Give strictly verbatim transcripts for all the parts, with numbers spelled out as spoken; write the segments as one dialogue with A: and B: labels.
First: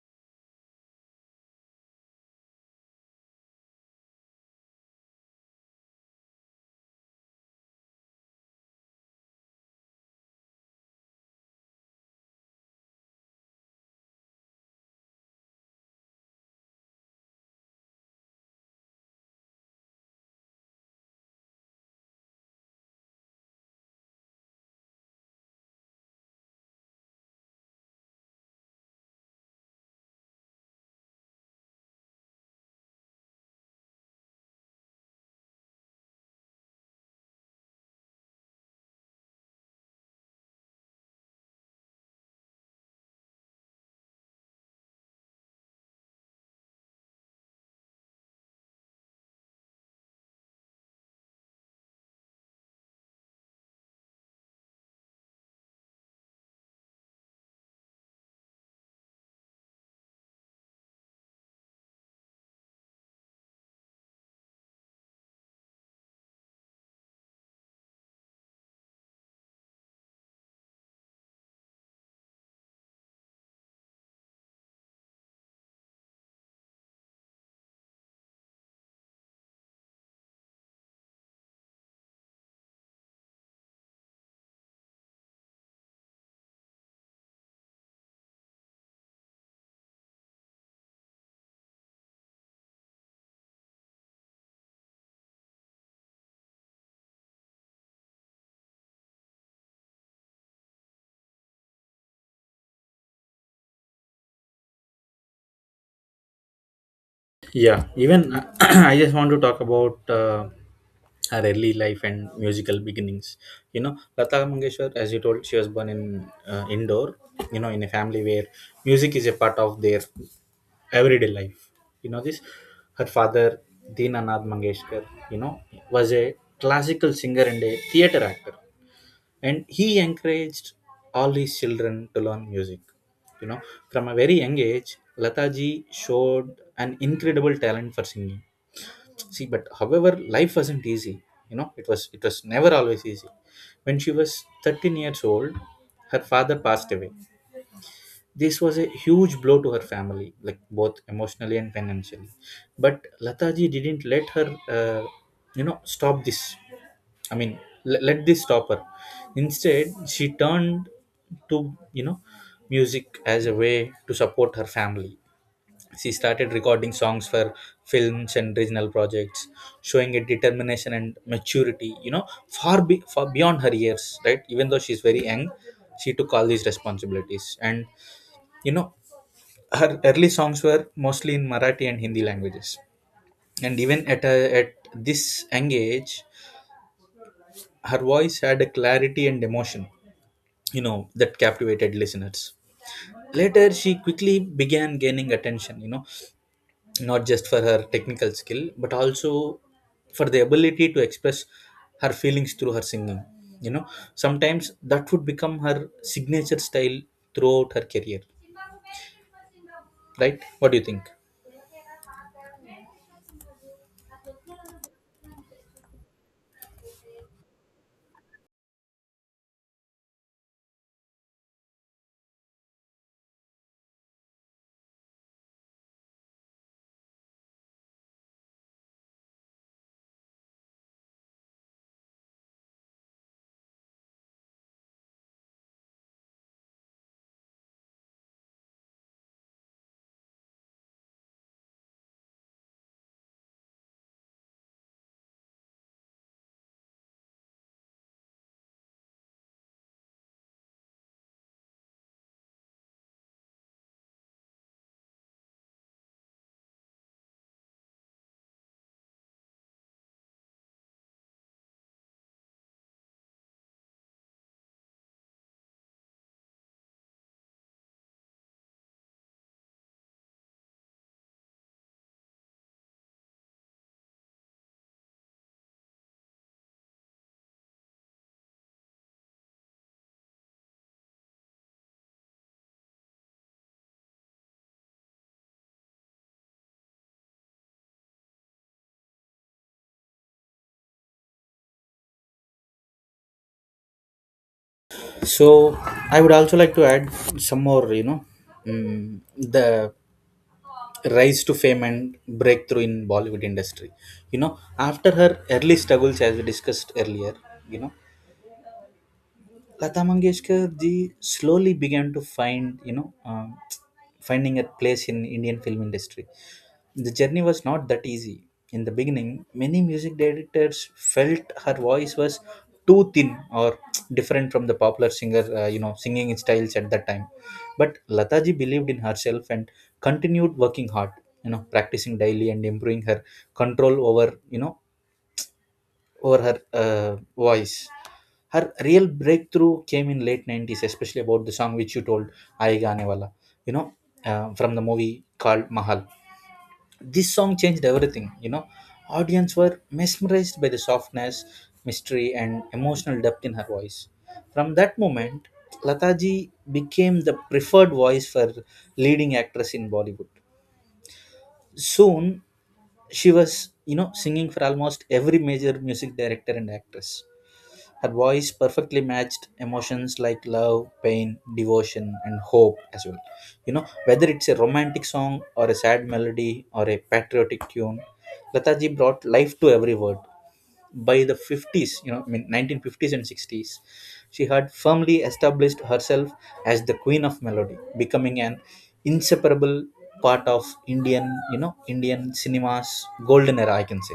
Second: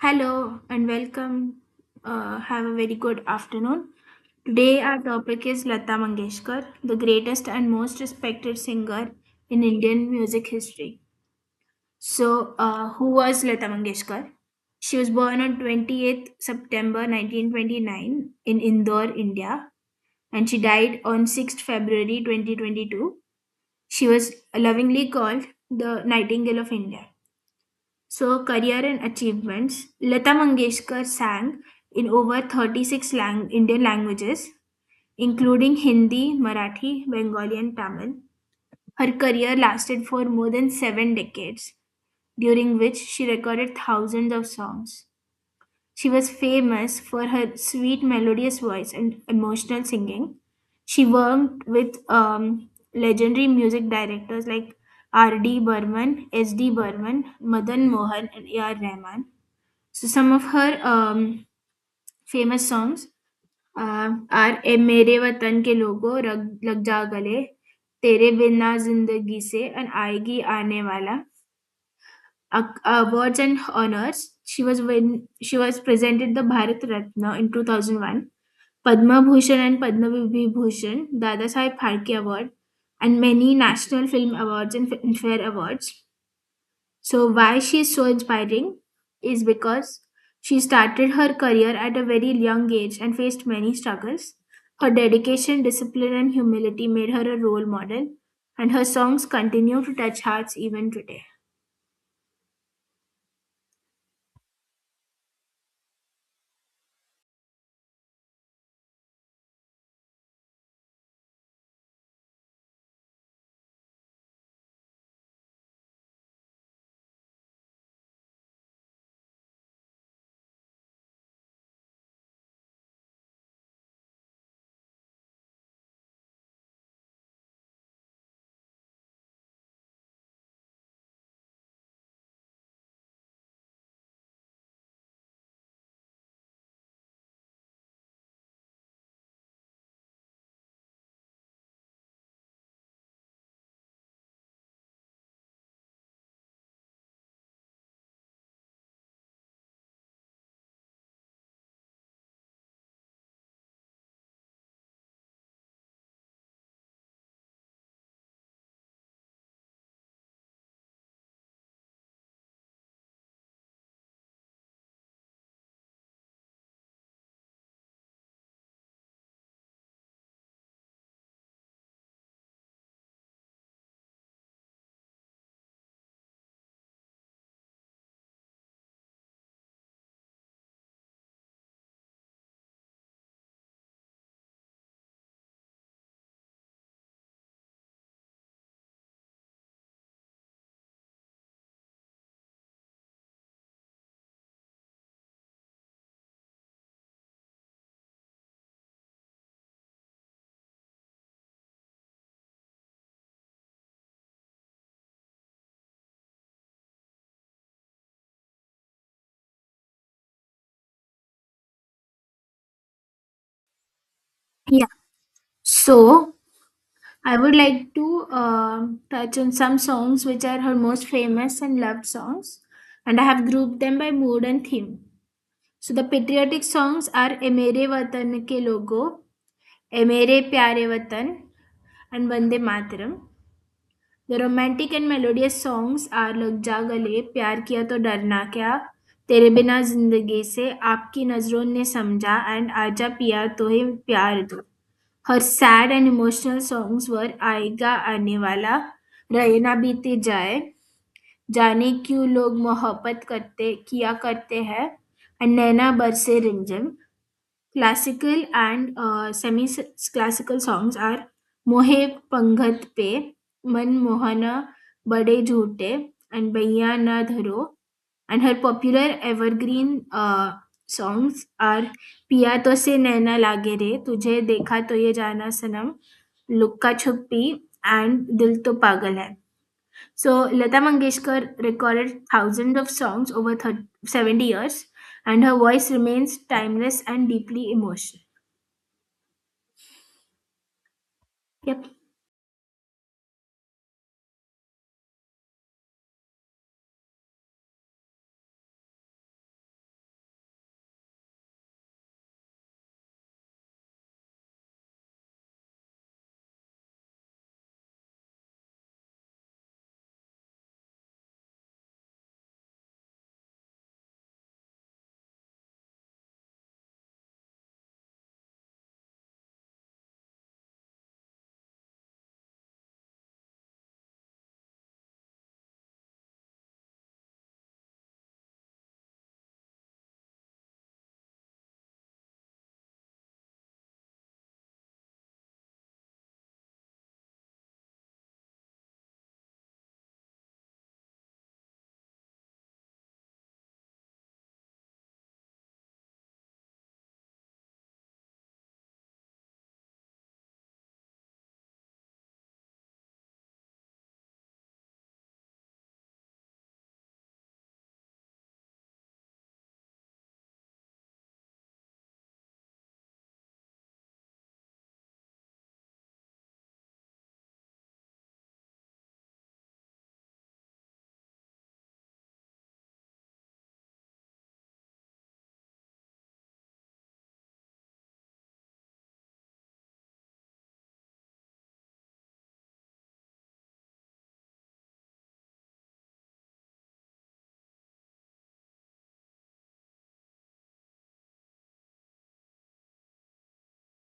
A: Hello and welcome. Uh, have a very good afternoon. Today, our topic is Lata Mangeshkar, the greatest and most respected singer in Indian music history. So, uh, who was Lata Mangeshkar? She was born on twenty-eighth September nineteen twenty-nine in Indore, India, and she died on sixth February twenty twenty-two. She was lovingly called the Nightingale of India. So, career and achievements. Lata Mangeshkar sang in over thirty-six lang- Indian languages, including Hindi, Marathi, Bengali, and Tamil. Her career lasted for more than seven decades, during which she recorded thousands of songs. She was famous for her sweet, melodious voice and emotional singing. She worked with um, legendary music directors like R D. Burman, S D. Burman, Madan Mohan, and A R. Rahman. So some of her um, famous songs uh, are "ए मेरे वतन के लोगों रग लग जा गले तेरे बिना जिंदगी से and आएगी आने वाला. Ac- awards and honors. she was when she was presented the Bharat Ratna in two thousand one, Padma Bhushan and Padma Vibhushan, Dada Saheb Phalke Award, and many national film awards and filmfare awards. So, why she is so inspiring is because she started her career at a very young age and faced many struggles. Her dedication, discipline, and humility made her a role model, and her songs continue to touch hearts even today.
B: Yeah, even I just want to talk about uh, her early life and musical beginnings. You know, Lata Mangeshwar, as you told, she was born in uh, Indore. You know, in a family where music is a part of their everyday life. You know this. Her father, Dinanath Mangeshkar, you know, was a classical singer and a theater actor. And he encouraged all his children to learn music you know from a very young age. Lataji showed an incredible talent for singing. See, but however, life wasn't easy. You know, it was it was never always easy. When she was thirteen years old, her father passed away. This was a huge blow to her family, like both emotionally and financially. But Lataji didn't let her uh, you know stop this. I mean, le- let this stop her. Instead, she turned to, you know, music as a way to support her family. She started recording songs for films and regional projects, showing a determination and maturity, you know, far, be- far beyond her years, right? Even though she's very young, she took all these responsibilities, and you know her early songs were mostly in Marathi and Hindi languages. And even at a, at this young age, her voice had a clarity and emotion, you know, that captivated listeners. Later, she quickly began gaining attention, you know, not just for her technical skill, but also for the ability to express her feelings through her singing. You know, sometimes that would become her signature style throughout her career, right? What do you think?
A: Yeah. So, I would like to um touch on some songs which are her most famous and loved songs, and I have grouped them by mood and theme. So, the patriotic songs are Emere Watan Ke Logo, A Mere Pyare Vatan, and Bande Mataram. The romantic and melodious songs are Lag Ja Gale, Pyar Kiya To Darna Kya, तेरे बिना जिंदगी से आपकी नजरों ने समझा and आजा पिया तो ही प्यार दो हर सैड एंड इमोशनल सॉन्ग्स वर आएगा आने वाला रहे ना बीते जाए जाने क्यों लोग मोहब्बत करते किया करते हैं एंड नैना बरसे रिमझिम. Classical and uh, semi-classical songs are Mohe Pangat Pe, Man Mohana Bade Jhoote, and Baiya Na Dharo. And her popular evergreen uh, songs are पिया तो से नैना लागे रे तुझे देखा तो ये जाना सनम लुक्का छुपी एंड दिल तो पागल है सो लता Mangeshkar recorded thousands of songs over 30, seventy years, and her voice remains timeless and deeply emotional. Yep.
B: So, I would also like to add some more, you know, mm, the rise to fame and breakthrough in Bollywood industry. You know, after her early struggles, as we discussed earlier, you know, Lata Mangeshkar ji slowly began to find, you know, um finding a place in Indian film industry. The journey was not that easy. In the beginning, many music directors felt her voice was too thin or different from the popular singer, uh, you know, singing styles at that time. But Lataji believed in herself and continued working hard, you know, practicing daily and improving her control over, you know, over her uh, voice. Her real breakthrough came in late nineties, especially about the song which you told, "Aayega Aane Wala," you know, uh, from the movie called Mahal. This song changed everything. You know, audience were mesmerized by the softness, mystery and emotional depth in her voice. From that moment, Lataji became the preferred voice for leading actress in Bollywood. Soon, she was, you know, singing for almost every major music director and actress. Her voice perfectly matched emotions like love, pain, devotion, and hope as well. You know, whether it's a romantic song or a sad melody or a patriotic tune, Lataji brought life to every word. By the fifties, you know, I mean nineteen fifties and sixties, she had firmly established herself as the queen of melody, becoming an inseparable part of Indian, you know, Indian cinema's golden era, I can say.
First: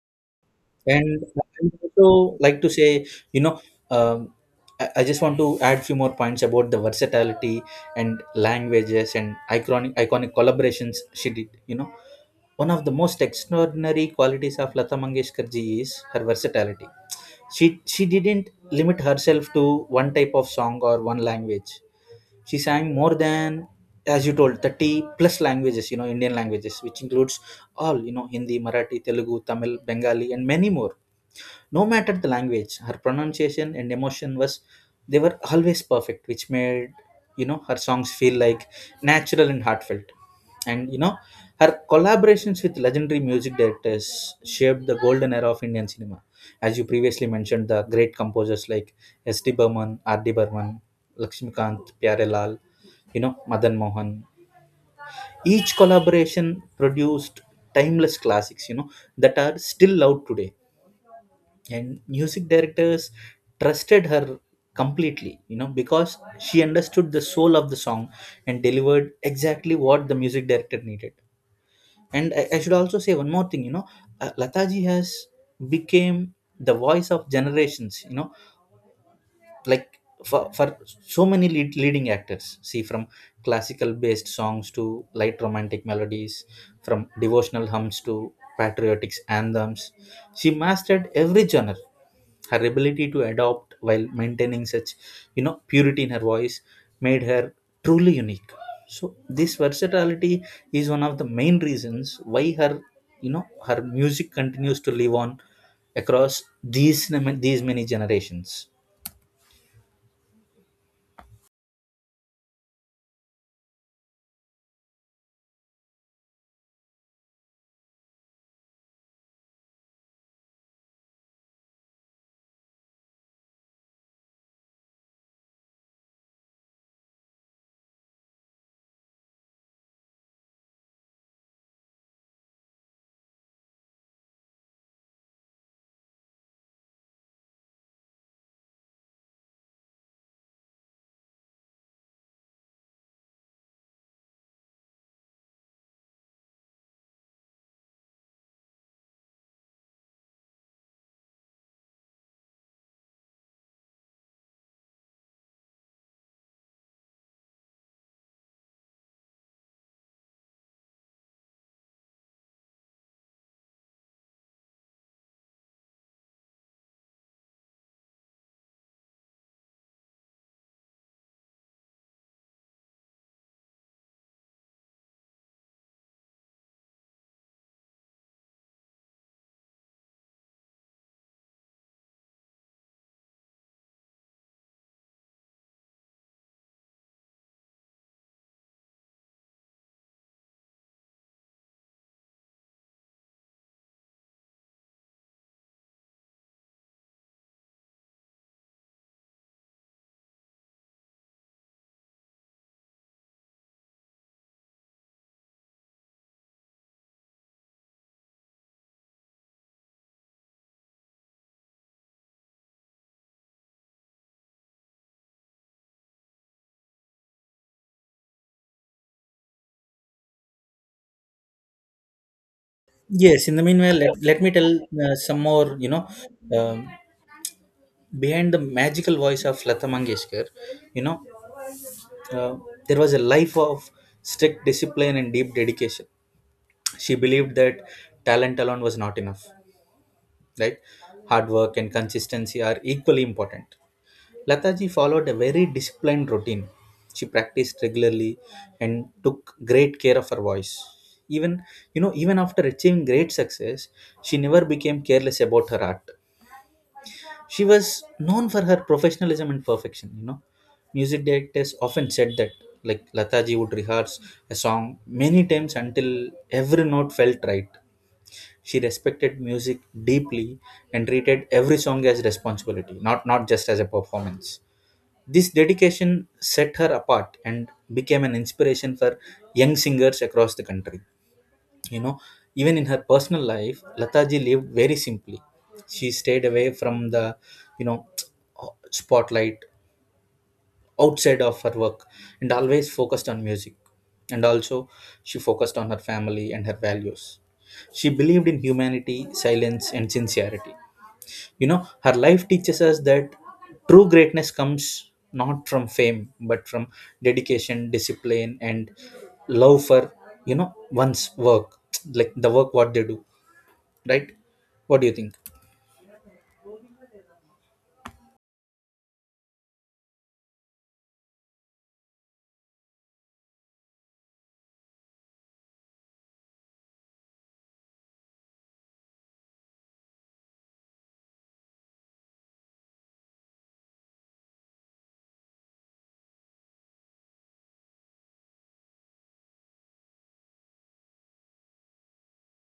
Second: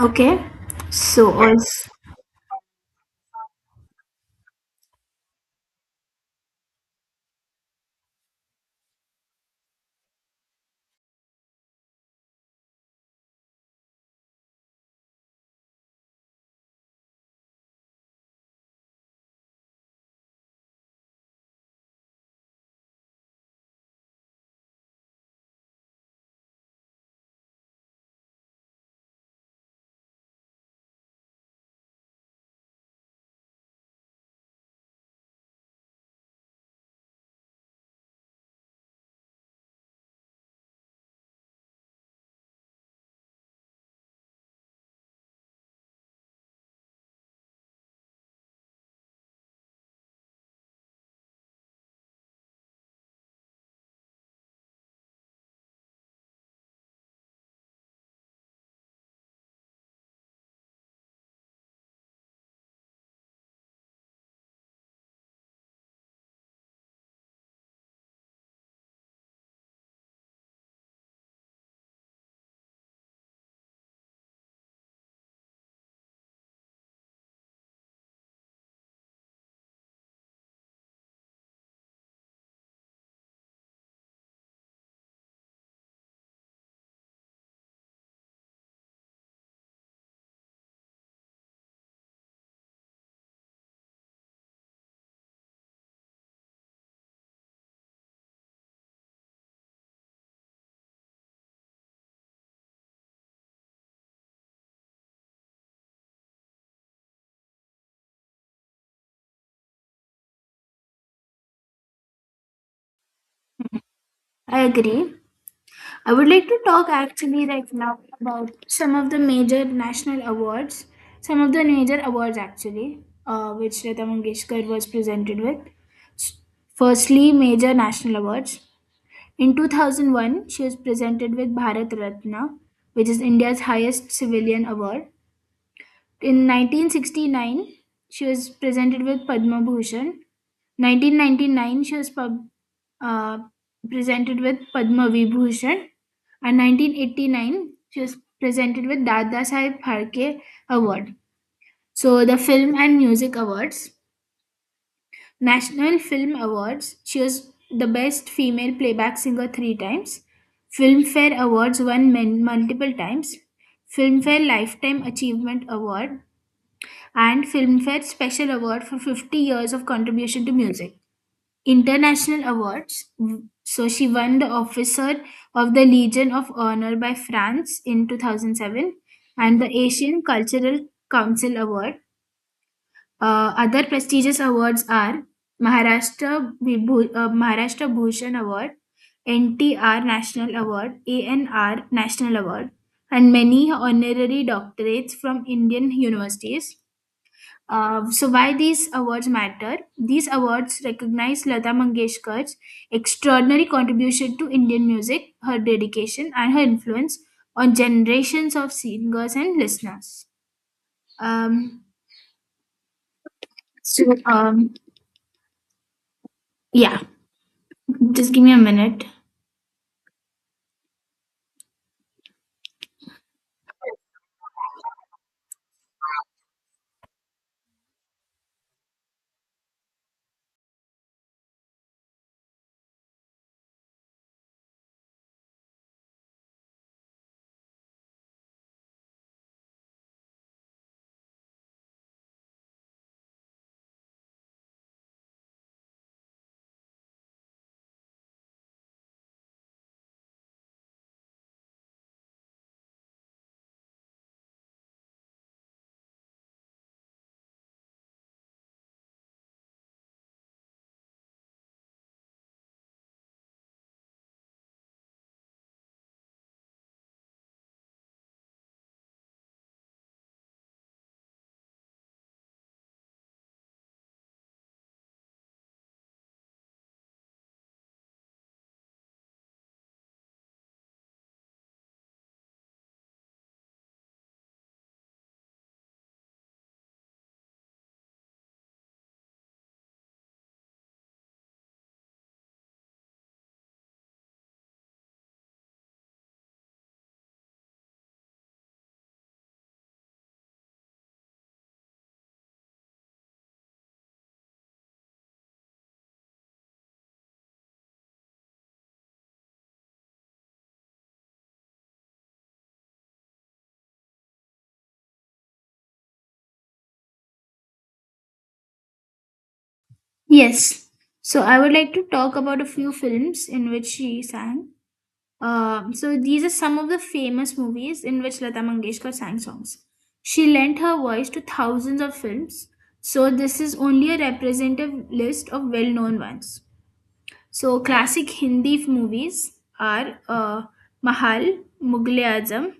A: Okay.
B: And
A: So
B: I would
A: also,
B: also like to say, you know, um, I, I just want to add few more points about the versatility and languages and iconic iconic collaborations she did. You know, one of the most extraordinary qualities of Lata Mangeshkar ji is her versatility. She she didn't limit herself to one type of song or one language. She sang more than, as you told, thirty plus languages, you know Indian languages, which includes all, you know, Hindi, Marathi, Telugu, Tamil, Bengali, and many more. No matter the language, her pronunciation and emotion was, they were always perfect, which made, you know, her songs feel like natural and heartfelt. And you know, her collaborations with legendary music directors shaped the golden era of Indian cinema. As you previously mentioned, the great composers like S. D. Burman, R. D. Burman, Lakshmikant, Pyarelal, you know, Madan Mohan. Each collaboration produced timeless classics, you know, that are still loved today, and music directors trusted her completely, you know because she understood the soul of the song and delivered exactly what the music director needed. And i, I should also say one more thing. you know uh, Lataji has became the voice of generations, you know like for, for so many lead, leading actors. See, from classical based songs to light romantic melodies, from devotional hymns to patriotic anthems, she mastered every genre. Her ability to adopt while maintaining such, you know, purity in her voice made her truly unique. So this versatility is one of the main reasons why her, you know her music continues to live on across these these many generations.
A: I agree. I would like to talk actually right now about some of the major national awards, some of the major awards actually, uh, which Lata Mangeshkar was presented with. S- Firstly, major national awards. In two thousand one, she was presented with Bharat Ratna, which is India's highest civilian award. In nineteen sixty-nine, she was presented with Padma Bhushan. nineteen ninety-nine, she was pub, uh, presented with Padma Vibhushan. And nineteen eighty-nine, she was presented with Dada Saheb Pharke Award. So the Film and Music Awards, National Film Awards, she was the best female playback singer three times. Filmfare Awards won men multiple times. Filmfare Lifetime Achievement Award and Filmfare Special Award for fifty years of contribution to music. International awards. So she won the Officer of the Legion of Honor by France in two thousand seven and the Asian Cultural Council Award. Uh, other prestigious awards are Maharashtra, Vibhu- uh, Maharashtra Bhushan Award, N T R National Award, A N R National Award, and many honorary doctorates from Indian universities. Uh, so why these awards matter? These awards recognize Lata Mangeshkar's extraordinary contribution to Indian music, her dedication, and her influence on generations of singers and listeners. Um, so, um, yeah, just give me a minute.
B: Yes, in the meanwhile, let, let me tell uh, some more, you know, um, behind the magical voice of Lata Mangeshkar, you know, uh, there was a life of strict discipline and deep dedication. She believed that talent alone was not enough, right? Hard work and consistency are equally important. Lataji followed a very disciplined routine. She practiced regularly and took great care of her voice. Even, you know, even after achieving great success, she never became careless about her art. She was known for her professionalism and perfection, you know. Music directors often said that, like, Lataji would rehearse a song many times until every note felt right. She respected music deeply and treated every song as responsibility, not not just as a performance. This dedication set her apart and became an inspiration for young singers across the country. you know Even in her personal life, Lataji lived very simply. She stayed away from the, you know spotlight outside of her work, and always focused on music. And also, she focused on her family and her values. She believed in humanity, silence and sincerity. You know, her life teaches us that true greatness comes not from fame, but from dedication, discipline and love for, you know one's work, like the work what they do, right? What do you think?
A: Yes. So I would like to talk about a few films in which she sang. Um, so these are some of the famous movies in which Lata Mangeshkar sang songs. She lent her voice to thousands of films, so this is only a representative list of well-known ones. So classic Hindi movies are uh, Mahal, Mughal Azam,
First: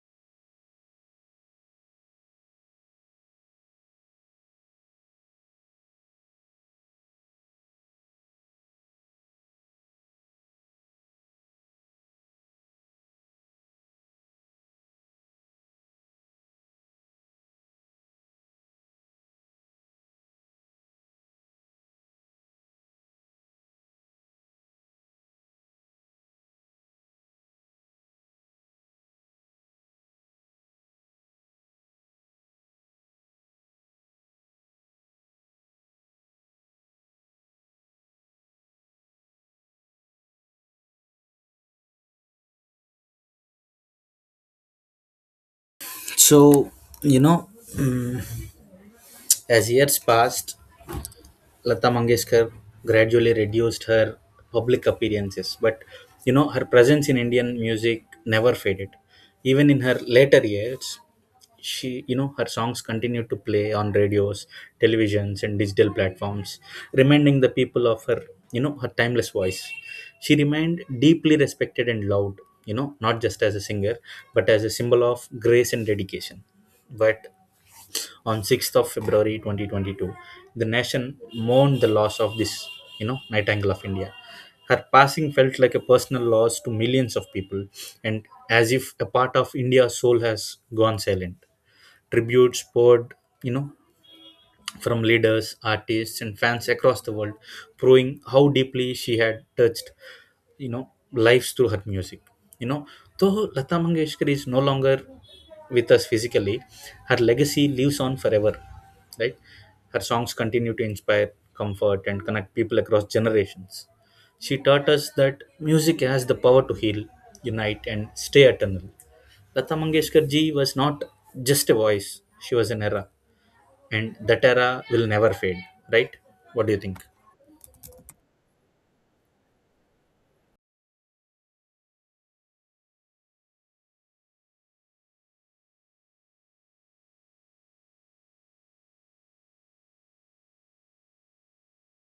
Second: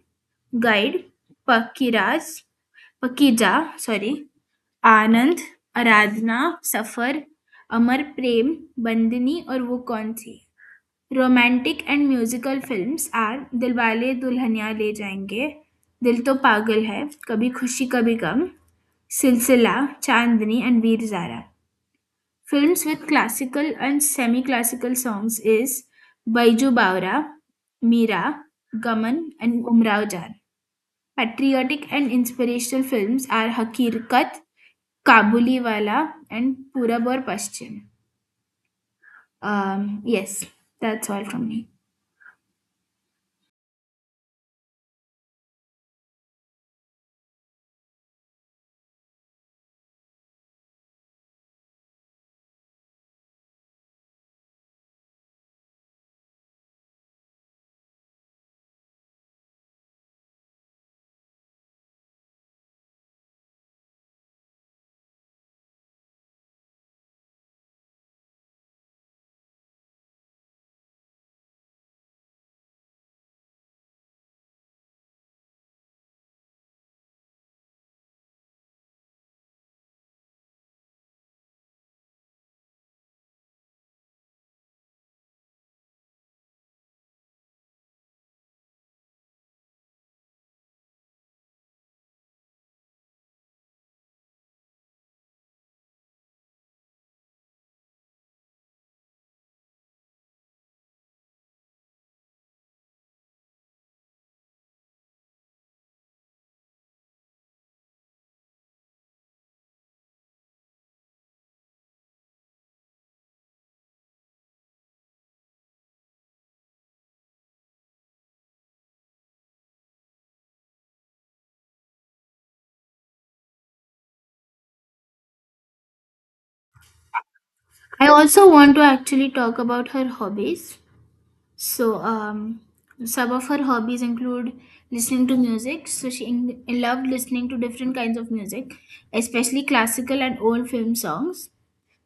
A: Guide, Pakiraj, Pakija, sorry, Anand, Aradhna, Safar, Amar Prem, Bandini, और वो कौन थी romantic and musical films are Dilwale Dulhania Le Jayenge दिल तो पागल है कभी खुशी कभी गम सिलसिला चांदनी and veer zara films with classical and semi classical songs is baiju bawra meera gaman and umrao jaan patriotic and inspirational films are hakikat kabuliwala and purab aur paschim. um, yes, that's all from me.
B: So, you know, mm, as years passed, Lata Mangeshkar gradually reduced her public appearances, but you know, her presence in Indian music never faded. Even in her later years, she you know, her songs continue to play on radios, televisions and digital platforms, reminding the people of her, you know her timeless voice. She remained deeply respected and loved, you know not just as a singer, but as a symbol of grace and dedication. But on sixth of february twenty twenty-two, the nation mourned the loss of this, you know nightingale of India. Her passing felt like a personal loss to millions of people, and as if a part of India's soul has gone silent. Tributes poured, you know, from leaders, artists, and fans across the world, proving how deeply she had touched, you know lives through her music. you know though Lata Mangeshkar is no longer with us physically, her legacy lives on forever, right? Her songs continue to inspire, comfort and connect people across generations. She taught us that music has the power to heal, unite and stay eternal. Lata Mangeshkar ji was not just a voice, she was an era, and that era will never fade, right? What do you think?
A: I also want to actually talk about her hobbies. So, um, some of her hobbies include listening to music. So, she in- loved listening to different kinds of music, especially classical and old film songs,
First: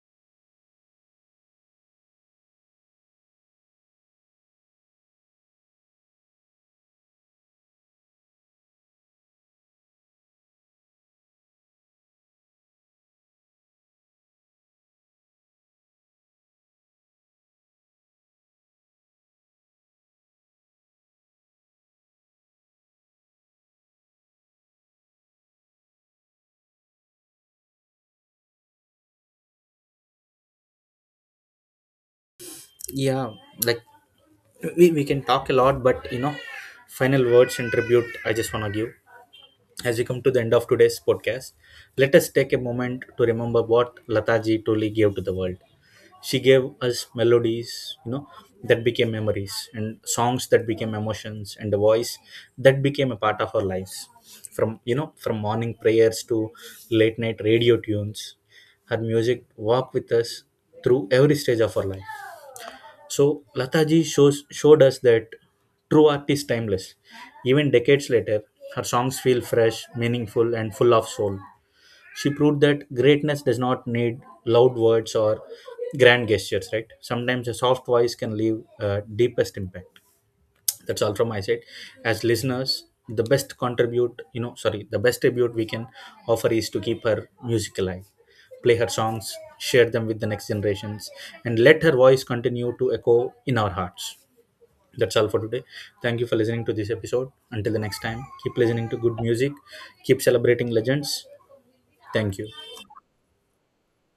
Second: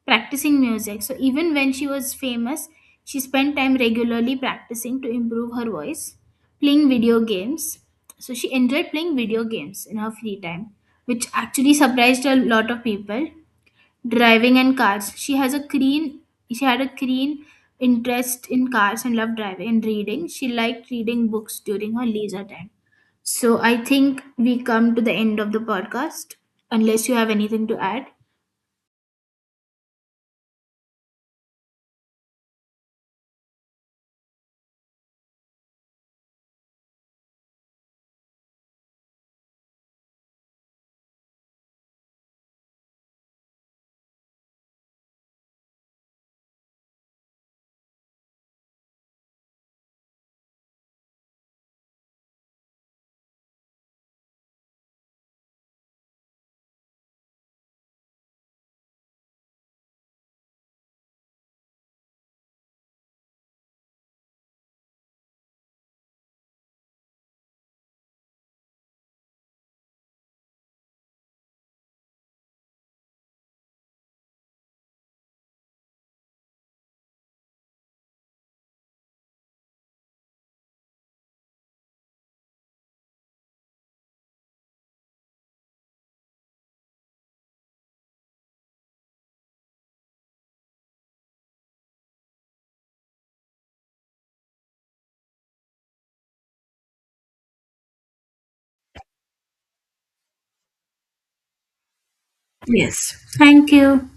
A: practicing music. So, even when she was famous, she spent time regularly practicing to improve her voice, playing video games. So, she enjoyed playing video games in her free time, which actually surprised a lot of people. Driving and cars, she has a keen she had a keen interest in cars and loved driving. And reading, she liked reading books during her leisure time. So I think we come to the end of the podcast, unless you have anything to add.
B: Yeah, like, we, we can talk a lot, but you know, final words and tribute, I just want to give. As we come to the end of today's podcast, let us take a moment to remember what Lataji truly gave to the world. She gave us melodies, you know, that became memories, and songs that became emotions, and a voice that became a part of our lives. From, you know from morning prayers to late night radio tunes, her music walked with us through every stage of our life. So Lataji shows showed us that true art is timeless. Even decades later, her songs feel fresh, meaningful, and full of soul. She proved that greatness does not need loud words or grand gestures. Right? Sometimes a soft voice can leave uh, deepest impact. That's all from my side. As listeners, the best contribute you know sorry the best tribute we can offer is to keep her music alive. Play her songs, share them with the next generations, and let her voice continue to echo in our hearts. That's all for today. Thank you for listening to this episode. Until the next time, keep listening to good music, keep celebrating legends. Thank you.
A: Thank you.